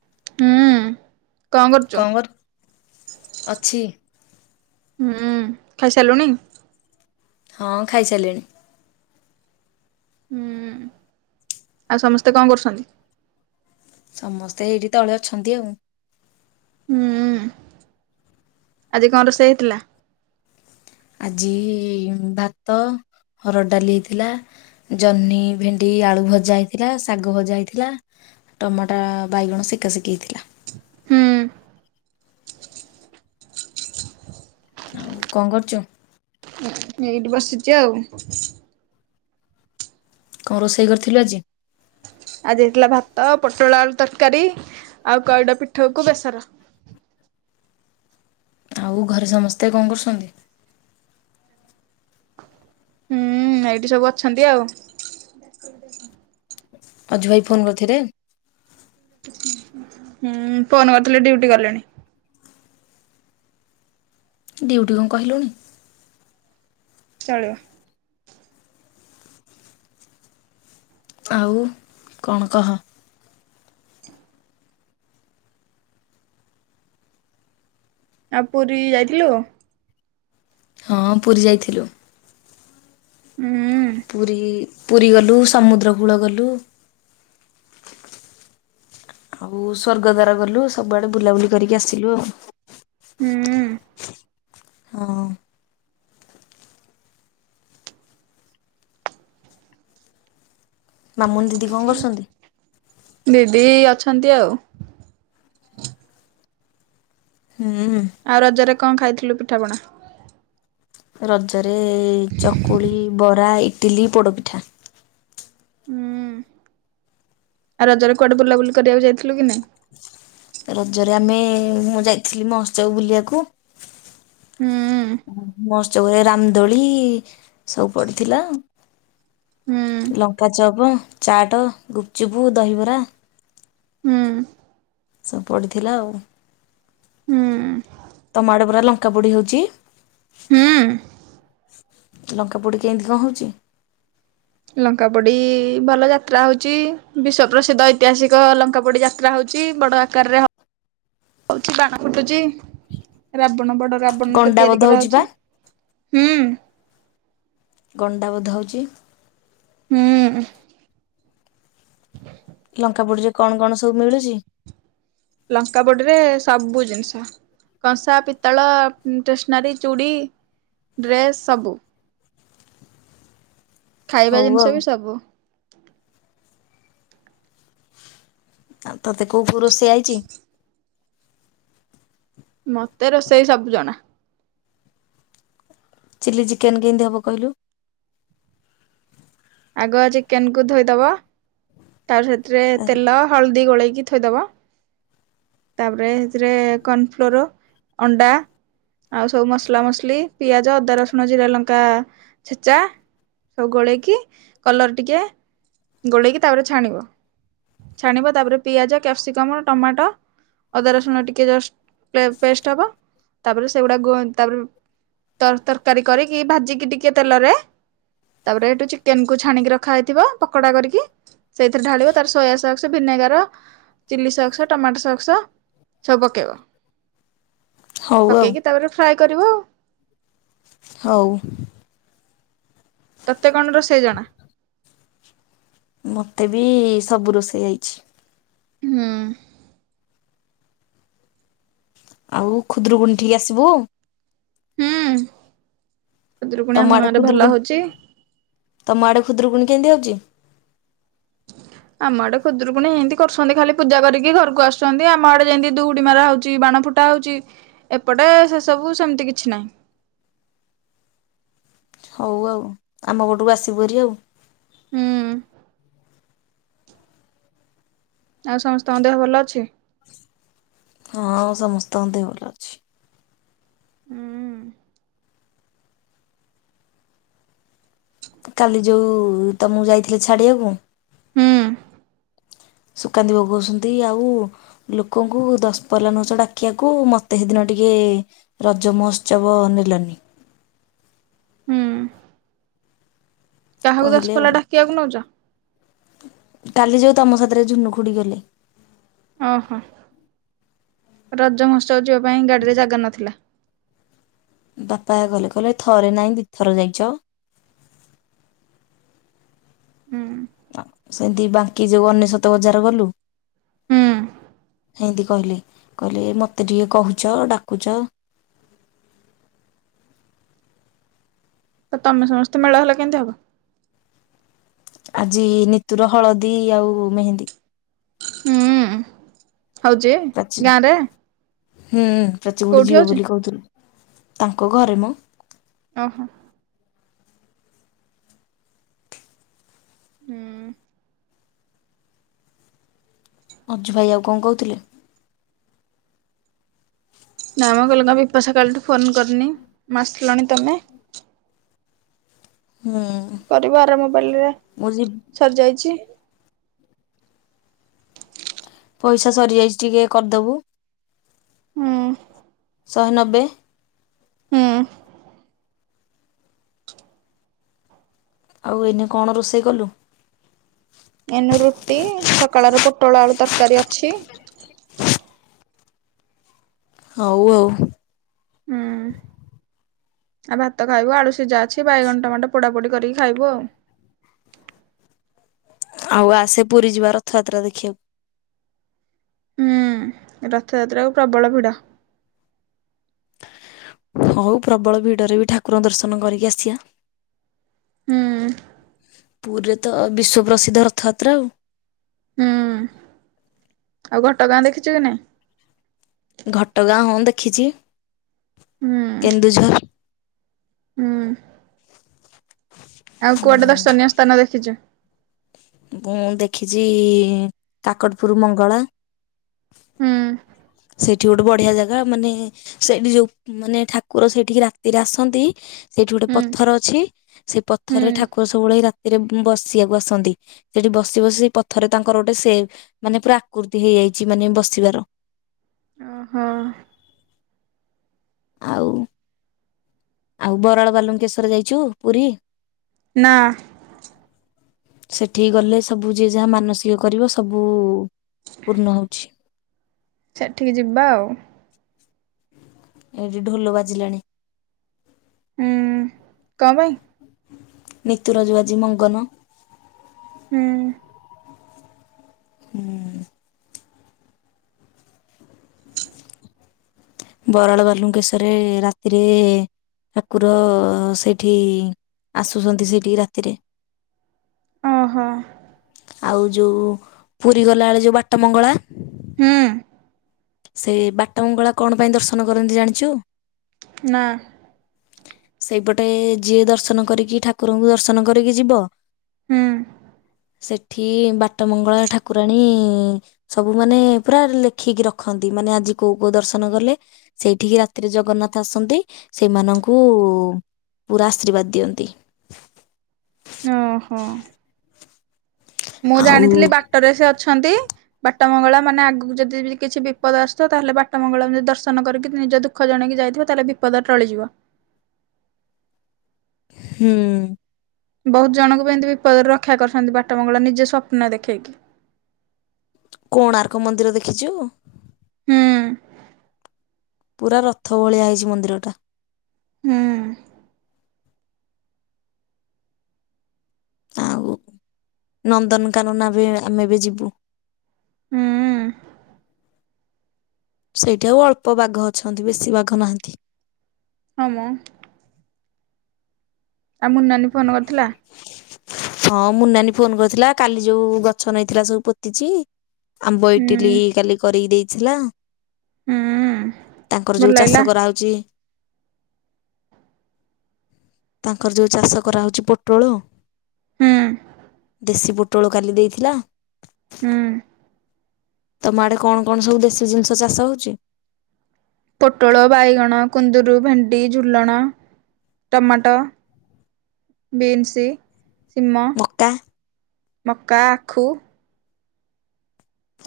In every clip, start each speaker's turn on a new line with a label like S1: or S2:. S1: ହୁଁ।
S2: କଣ କରଣ ଅଛି ।
S1: ହୁଁ ଖାଇସିଲୁଣିି?
S2: ହଁ ଖାଇସାରିଲିଣି।
S1: ହୁଁ ଆଉ ସମସ୍ତେ କଣ କରୁଛନ୍ତି?
S2: ସମସ୍ତେ ଏଇଠି ତଳେ ଅଛନ୍ତି ଆଉ।
S1: ହୁଁ। ଆଜି କଂ ରୋସେଇ ହେଇଥିଲା?
S2: ଆଜି ଭାତ ହରଡ଼ ଡାଲି ହେଇଥିଲା ଜହ୍ନି ଭେଣ୍ଡି ଆଳୁ ଭଜା ହେଇଥିଲା ଶାଗ ଭଜା ହେଇଥିଲା ଟମାଟା ବାଇଗଣ ସେକାା ସେେକି ହେଇଥିଲା ।
S1: ହୁଁ
S2: ଆଉ କଣ କରୁଛ ।
S1: ଏଇଠି ବସିଛି ଆଉ।
S2: କଣ ରୋଷେଇ କରିଥିଲୁ ଆଜି?
S1: ଆଜିାଇଥିଲା ଭାତ ପୋଟଳ ଆ ତରକାରୀ ଆଉ କଡା ପିଠୁଉ କୁ ବେସର।
S2: ଆଉ ଘରେ ସମସ୍ତେ କଣ କରୁଛନ୍ତି?
S1: ହୁଁ ଏଇଠି ସବୁ ଅଛନ୍ତି ଆଉ।
S2: ଅଜୁ ଭାଇ ଫୋନ୍ କରିଥିଲେ?
S1: ହୁଁ ଫୋନ କରିଥିଲ ଡ୍ୟୁଟି ଗଲେଣି।
S2: ଡିଉଟି କଣ କହିଲୁଣି?
S1: ଚଳିଵ।
S2: ଆଉ କଣ କହ?
S1: ଆ ପୁରୀ ଯାଇଥିଲୁ?
S2: ହଁ ପୁରୀ ଯାଇଥିଲୁ।
S1: ହୁଁ
S2: ପୁରୀ ପୁରୀ ଗଲୁ ସମୁଦ୍ରକୂଳ ଗଲୁ ଆଉ ସ୍ଵର୍ଗଦ୍ୱାର ଗଲୁ । ସବୁଆଡେ ବୁଲାବୁଲି କରିକି ଆସିଲୁ ଆଉ ।
S1: ହୁଁ ।
S2: ଅମ ମାମୁନି ଦିଦି କଣ କରୁଛନ୍ତି?
S1: ଦିଦି ଅଛନ୍ତି ଆଉ।
S2: ହୁଁ।
S1: ଆଉ ରଜରେ କଣ ଖାଇଥିଲୁ ପିଠାପଣା?
S2: ରଜ ରେ ଚକୁଳି ବରା ଇ ଡିଲି ପୋଡ଼ପିଠା
S1: ହୁଁ ଆ ରଜରେ କୁଆଡେ ବୁଲାବୁଲି କରିବାକୁ ଯାଇଥିଲୁ କି ନାଇଁ?
S2: ରଜରେ ଆମେ ମୁଁ ଯାଇଥିଲି ମହୋତ୍ସବ ବୁଲିବାକୁ ।
S1: ହୁଁ
S2: ମହୋତ୍ସ ଚଉରାରେ ରାମଦୋଳି ସବୁପଡ଼ିଥିଲା।
S1: ହୁଁ
S2: ଲଙ୍କା ଚପ ଚାଟ, ଗୁପଚୁପୁ, ଦହିବରା
S1: ହୁଁ
S2: ସବୁ ପଡିଥିଲା ଆଉ।
S1: ହୁଁ
S2: ତମ ଆଡେ ପରା ଲଙ୍କା ପୋଡି ହଉଛି।
S1: ହୁଁ।
S2: ଲଙ୍କା ପୋଡି କେମିତି କଣ ହଉଛି?
S1: ଲଙ୍କା ପୋଡି ଭଲ ଯାତ୍ରା ହଉଛି। ବିଶ୍ଵ ପ୍ରସିଦ୍ଧ ଐତିହାସିକ ଲଙ୍କା ପୋଡି ଯାତ୍ରା ହଉଛି। ବଡ ଆକାରରେ ହଉଛି ବାଣ ଫୁଟୁଛି। ବଡ ରାବଣ ଟେ
S2: ଗଣ୍ଡା
S1: ତିଆରି
S2: ବୋଧ ହଉଛି ବା।
S1: କରାହେଉଛି। ହୁଁ।
S2: ଗଣ୍ଡା ବଧ ହଉଛି।
S1: ହୁଁ।
S2: ଲଙ୍କା ପୋଡିରେ କଣ କଣ ସବୁ ମିଳୁଛି?
S1: ଲଙ୍କା ପୋଡ଼ିରେ ସବୁ ଜିନିଷ କଂସା, ପିତ୍ତଳ, ଷ୍ଟେସନାରୀ, ଚୁଡ଼ି, ଡ୍ରେସ୍ ସବୁ। ଖାଇବା
S2: ହଉ ଆଉ।
S1: ଜିନିଷ ବି ସବୁ । [unintelligible]
S2: ଆଉ ତତେ କୋଉ ଫୋଉ ରୋଷେଇ ଆଇଛି?
S1: ମତେ ରୋଷେଇ ସବୁ ଜଣା।
S2: ଚିଲ୍ଲି ଚିକେନ କେମିତି ହବ କହିଲୁ?
S1: ଆଗ ଚିକେନକୁୁ ଧୋଇଦବ ତାପରେ ସେଥିରେ ତେଲ ହଳଦୀ ଗୋଳେଇକି କି ଥୋଇ ଦବ। ତାପରେ ସେଥିରେ କର୍ଣ୍ଣଫ୍ଲୋର, ଅଣ୍ଡା ଆଉ ସବୁ ମସଲା ମସଲି, ପିଆଜ, ଅଦା, ରସୁଣ, ଜିରା, ଲଙ୍କା ଛେଚା। ସବୁ ଗୋଳେଇକି କଲର୍ ଟିକେ ଗୋଳେଇକି ତାପରେ ଛାଣିବ। ଛାଣିବ ତାପରେ ପିଆଜ, କ୍ୟାପ୍ସିକମ୍, ଟମାଟ ଅଦା ରସୁଣ ଟିକେ ଜଷ୍ଟ ପେ-ପେଷ୍ଟ ହବ। ତାପରେ ସେଗୁଡା ଗ-ତାପରେ ତର୍-ତରକାରୀ କରିକି ଭାଜିକି ଟିକେ ତେଲରେ ତାପରେ ସେଠୁ ଚିକେନକୁୁ ଛାଣିକି ରଖା ହେଇଥିବ ପକୋଡା କରିକି ସେଇଥିରେ ଢାଳିବ। ତାପରେ ସୋୟାସକ୍ସ, ଭିନେଗାର, ଚିଲିସକ୍ସ ଟମାଟୋ ସକ୍ ସ ସବୁ ପକେଇବ।
S2: ହଉ ଆଉ
S1: ପକେଇକି ତାପରେ ଫ୍ରାଏ କରିବ ଆଉ।
S2: ହଉ।
S1: ତତେ କଣ ରୋଷେଇ ଜଣା?
S2: ମତେ ବି ସବୁ ରୋଷେଇ ଆଇଛି।
S1: ହୁଁ।
S2: ଆଉ ଖୁଦୁରୁକୁଣୀ ଠିକି ଆସିବୁ?
S1: ହୁଁ। ଖୁଦୁରୁକୁଣୀ
S2: ତମ
S1: ଆମ
S2: ଆଡେ
S1: ଗାଁ ରେ ଭଲ
S2: ଖୁଦୁରୁକୁଣୀ
S1: ହଉଚି।
S2: ତମ ଆଡେ ଖୁଦୁରୁକୁଣୀ କେମିତିହଉଛି?
S1: ଆମ ଆଡେ ଖୁଦୁରୁକୁଣୀ ଏମିତି କରୁଛନ୍ତି ଖାଲି ପୂଜା କରିକି ଘରକୁ ଆସୁଛନ୍ତି। ଆମ ଆଡେ ଯେମିତି ଦୁହୁଡି ମରା ହଉଛି ବାଣ ଫୁଟା ହଉଛି ଏପଟେ ସେସବୁ ସେମିତି କିଛି ନାହିଁ।
S2: ହଉ ଆଉ ଆମ ପଟକୁ ଆସିବୁ ଭାରି ଆଉ।
S1: ହୁଁ। ଆଉ ସମସ୍ତଙ୍କ ଦେହ ଭଲ ଅଛି?
S2: ହଁ ସମସ୍ତଙ୍କ ଦେହ ଭଲ ଅଛି।
S1: ହୁଁ
S2: କାଲି ଯୋଉ ତମକୁ ଯାଇଥିଲେ ଛାଡିବାକୁ ସୁକାନ୍ତି କହୁଚନ୍ତି ଆଉ ଲୋକଙ୍କୁ ଦଶପଲା ନଉଚ ଡାକିବାକୁ ମତେ ସେଦିନ ଟିକେ ରଜମହୋତ୍ସବ ନେଲନି।
S1: ହୁଁ। କାହାକୁ
S2: କହିଲେ ଆଉ
S1: ଦଶପଲା ଡାକିବାକୁ ନଉଛ?
S2: କାଲି ଯୋଉ ତମ ସାଥିରେ ଝୁନୁ ଖୁଡ଼ିଗଲେ।
S1: ଓହୋ ରଜମହୋତ୍ସ ଚ ଯିବା ପାଇଁ ଗାଡିରେ ଜାଗା ନଥିଲା।
S2: ବାପା ଗଲେ କହିଲେ ଥରେ ନାହିଁ ଦୁଇଥର ଯାଇଛ।
S1: ହୁଁ
S2: ସେ ଦିବା ଏ ଯେଉ ଅନେଶୋତ ବଜାର ଗଲୁ।
S1: ହୁଁ।
S2: ହେଁ ଦେଖ କହିଲେ କହିଲେ ମତେ ଟିକେ କହୁଛ ଡାକୁଛ।
S1: ତ ତମେ ସମସ୍ତେ ମେଳ ହେଲା କେମିତି ହବ?
S2: ଆଜି ନିତୁର ହଳଦୀ ଆଉ ମେହେନ୍ଦୀ।
S1: ହୁଁ। ହଉଛି
S2: ପ୍ରାଚୀ
S1: ଗାଁରେ।
S2: ହୁଁ। ପ୍ରଚି ହୁଡି ଯିବେ ବୋଲି କହୁଥିଲୁ। ତାଙ୍କ ଘରେ ମ।
S1: ଓହୋ। ହୁଁ।
S2: ଅଜୁ ଭାଇ ଆଉ କଣ କହୁଥିଲେ?
S1: ନାମ ଗଲଙ୍ଗ ବିପାସା କାଲିଠୁ। ଫୋନ କରିନି ମା ଆସିଲାଣି। ତମେ?
S2: ହୁଁ
S1: କରିବ ଆରାମବଲରେ
S2: ମୁଁ ଯି
S1: ସରିଯାଇଛି।
S2: ପଇସା ସରି ଯାଇଛି ଟିକେ କରିଦବୁ।
S1: ହୁଁ।
S2: ଶହେ ନବେ।
S1: ହୁଁ।
S2: ଆଉ ଏଇନେ କଣ ରୋଷେଇ କଲୁ?
S1: ସକାଳ ର ପୋଟଳ ଆଳୁ ତରକାରୀ ଅଛି।
S2: ହଉ ଆଉ।
S1: ହୁଁ। ଆଉ ଭାତ ଖାଇବୁ ଆଳୁ ସିଯା ଅଛି। ଅଛି ବାଇଗଣ ଟମାଟୋ ପୋଡ଼ା ପଡିି କରିକି ଖାଇବୁ ଆଉ।
S2: ଆଉ ଆସେ ପୁରୀ ଯିବା ରଥଯାତ୍ରା ଦେଖିବାକୁ।
S1: ହୁଁ, ରଥଯାତ୍ରାକୁ ପ୍ରବଳ ଭିଡ।
S2: ହଉ ପ୍ରବଳ ଭିଡରେ ବି ଠାକୁରଙ୍କ ଦର୍ଶନ କରିକି ଆସିବା।
S1: ହୁଁ
S2: ପୁରୀରେ ତ ବିଶ୍ଵ ପ୍ରସିଦ୍ଧ ରଥଯାତ୍ରା ଆଉ।
S1: ହୁଁ ଆଉ ଘଟଗାଁ ଦେଖିଛୁ କି ନାହିଁ?
S2: ଘଟଗାଁ ହଁ ଦେଖିଛି।
S1: ହୁଁ
S2: କେନ୍ଦୁଝର।
S1: ହୁଁ ଆଉ କୁଆଡେ
S2: ହୁଁ
S1: ଦର୍ଶନୀୟ ସ୍ଥାନ ଦେଖିଚୁ?
S2: ମୁଁ ଦେଖିଚି କାକଟପୁର ମଙ୍ଗଳା।
S1: ହୁଁ
S2: ସେଇଠି ଗୋଟେ ବଢିଆ ଜାଗା ମାନେ ସେଠି ଯୋଉ ମାନେ ଠାକୁର ସେଇଠିକି ରାତିରେ ଆସନ୍ତି ସେଇଠି ଗୋଟେ
S1: ହୁଁ
S2: ପଥର ଅଛି ସେ
S1: ହୁଁ
S2: ପଥରରେ ଠାକୁର ସବୁବେଳେ ରାତିରେ ବସିବାକୁ ଆସନ୍ତି ସେଠି ବସି ବସି ସେ ପଥରରେ ତାଙ୍କର ଗୋଟେ ସେ ମାନେ ପୁରା ଆକୃତି ହେଇଯାଇଛି ମାନେ ବସିବାର।
S1: ଓହୋ।
S2: ଆଉ ଆଉ ବରାଳ ବାଲୁଙ୍କେଶ୍ୱର ଯାଇଚୁ ପୁରି?
S1: ନା।
S2: ସେଠିକି ଗଲେ ସବୁ ଯିଏ ଯାହା ମାନସିକ କରିବ ସବୁ ପୂର୍ଣ୍ଣ ହୋଉଚି।
S1: ସେଠିକି ଯିବା ଆଉ।
S2: ଏଠି ଢୋଲ ବାଜିଲାଣି।
S1: ହୁଁ କପାଇଁ?
S2: ନିତୁର ଜୋଉ ଆଜି ମଙ୍ଗନ।
S1: ହୁଁ।
S2: ହୁଁ। ବରାଳ ବାଲୁଙ୍କେଶରେ ରାତିରେ ଠାକୁର ସେଇଠି ଆସୁଚନ୍ତି ସେଇଠି କି ରାତିରେ।
S1: ଓହୋ।
S2: ଆଉ ଯେଉଁ ପୁରି ଗଲାବେଳେ ଯେଉଁ ବାଟ ମଙ୍ଗଳା
S1: ହୁଁ
S2: ସେ ବାଟମଙ୍ଗଳା କଣ ପାଇଁ ଦର୍ଶନ କରନ୍ତି ଜାଣିଚୁ?
S1: ନା।
S2: ସେଇପଟେ ଯିଏ ଦର୍ଶନ କରିକି ଠାକୁରଙ୍କୁ ଦର୍ଶନ କରିକି ଯିବ।
S1: ହୁଁ।
S2: ସେଠି ବାଟ ମଙ୍ଗଳା ଠାକୁରାଣୀ ସବୁ ମାନେ ପୁରା ଲେଖିକି ର ଖନ୍ତି ମାନେ ଆଜି କୋଉ କୋଉ ଦର୍ଶନ କଲେ ସେଇଠିକି ରାତିରେ ଜଗନ୍ନାଥ ଆସନ୍ତି ସେମାନଙ୍କୁ ପୁରା ଆଶୀର୍ବାଦ ଦିଅନ୍ତି।
S1: ଓହୋ। ମୁଁ
S2: ଆଉ
S1: ଜାଣିଥିଲି ବାଟରେ ସେ ଅଛନ୍ତି। ବାଟ ମଙ୍ଗଳା ମାନେ ଆଗକୁ ଯଦି କିଛି ବିପଦ ଆସଥିବ ତାହେଲେ ବାଟ ମଙ୍ଗଳାବୀ ଦର୍ଶନ କରିକି ନିଜ ଦୁଃଖ ଜଣେଇକି ଯାଇଥିବ ତାହେଲେ ବିପଦ ଟଳିଯିବ।
S2: ହୁଁ।
S1: ବୋହୁତ ଜଣଙ୍କୁ ବି ଏମିତି ବିପଦରୁ ରକ୍ଷା କରିଚନ୍ତି ବାଟ ମଙ୍ଗଳା ନିଜେ ସ୍ୱପ୍ନ ଦେଖେଇକି।
S2: କୋଣାର୍କ ମନ୍ଦିର ଦେଖିଚୁ?
S1: ହୁଁ।
S2: ପୁରା ରଥ ଭଳିଆ ହେଇଚି ମନ୍ଦିରଟା।
S1: ହୁଁ।
S2: ଆଉ ନନ୍ଦନକାନନା ବି ଆମେ ବି ଯିବୁ।
S1: ହୁଁ।
S2: ସେଇଟା ଆଉ ଅଳ୍ପ ବାଘ ଅଛନ୍ତି ବେଶୀ ବାଘ ନାହାନ୍ତି।
S1: ହଁ ମ। ଆଉ ମୁନ୍ ନାନୀ ଫୋନ କରିଥିଲା?
S2: ହଁ ମୁନ୍ ନାନୀ ଫୋନ କରିଥିଲା କାଲି ଯୋଉ ଗଛ ନେଇଥିଲା ସବୁ ପୋତିଚି। ଆମ୍ବ ଇଟିଲି
S1: ହୁଁ
S2: କାଲି କରି ଦେଇ ଥିଲା।
S1: ହୁଁ
S2: ତାଙ୍କର
S1: ଭଲ
S2: ଯୋଉ ଚାଷ
S1: ଲାଗିଲା
S2: କରା ହୋଉଚି। ତାଙ୍କର ଯୋଉ ଚାଷ କରା ହୋଉଚି ପୋଟୋଳ
S1: ହୁଁ
S2: ଦେଶୀ ବୁଟ, ପୋଟୋଳ ଖାଲି ଦେଇଥିଲା।
S1: ହୁଁ।
S2: ତମ ଆଡେ କଣ କଣ ସବୁ ଦେଶୀ ଜିନିଷ ଚାଷ ହଉଛି?
S1: ପୋଟଳ, ବାଇଗଣ, କୁନ୍ଦୁରୁ, ଭେଣ୍ଡି, ଝୁଲଣ, ଟମାଟୋ, ବିନ୍ସ, ସିମ,
S2: ମକା
S1: ମକା, ଆଖୁ,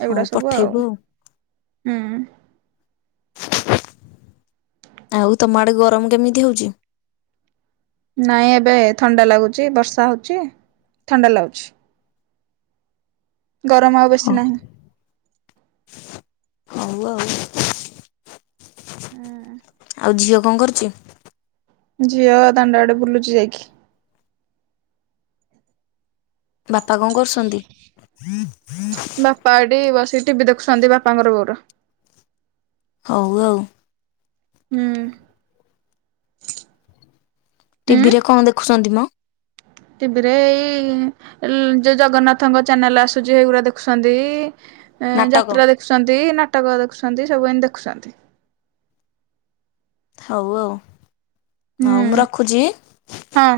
S2: ହଉ
S1: ଏଗୁଡା ସବୁ
S2: ପଠେଇବୁ ଆଉ
S1: ହୁଁ।
S2: ଆଉ ତମ ଆଡେ ଗରମ କେମିତି ହଉଛି?
S1: ନାଇଁ ଏବେ ଥଣ୍ଡା ଲାଗୁଚ ବର୍ଷା ହଉଛି ଥଣ୍ଡା ଲାଗୁଛି। ଗରମ ଆଉ
S2: ହଁ
S1: ବେଶୀ ନାହିଁ।
S2: ହଉ ଆଉ
S1: ହୁଁ
S2: ଆଉ ଝିଅ କଣ କରୁଛି?
S1: ଝିଅ ଦଣ୍ଡ ଆଡେ ବୁଲୁଛି ଯାଇକି
S2: ବାପା କଣ କରୁଛନ୍ତି?
S1: ବାପା ଆଡେ ବସି ଟିଭି ଦେଖୁଛନ୍ତି ବାପାଙ୍କର ବୋଉର।
S2: ହଉ ଆଉ
S1: ହୁଁ। ଉଁ
S2: ଟିଭି ରେ କଣ ଦେଖୁଛନ୍ତି ମ?
S1: ଟିଭିରେ ଏଇ ଯୋଉ ଜଗନ୍ନାଥଙ୍କ ଚ୍ୟାନେଲ ଆସୁଛି ସେଗୁଡା ଦେଖୁଛନ୍ତି,
S2: ନାଟକ
S1: ଯାତ୍ରା ଦେଖୁଛନ୍ତି, ନା କଟକ ଦେଖୁଛନ୍ତି ସବୁ ଏନ ଦେଖୁଛନ୍ତି।
S2: ହଉ ଆଉ।
S1: ହୁଁ
S2: ହଉ ମୁଁ ରଖୁଛି।
S1: ହଁ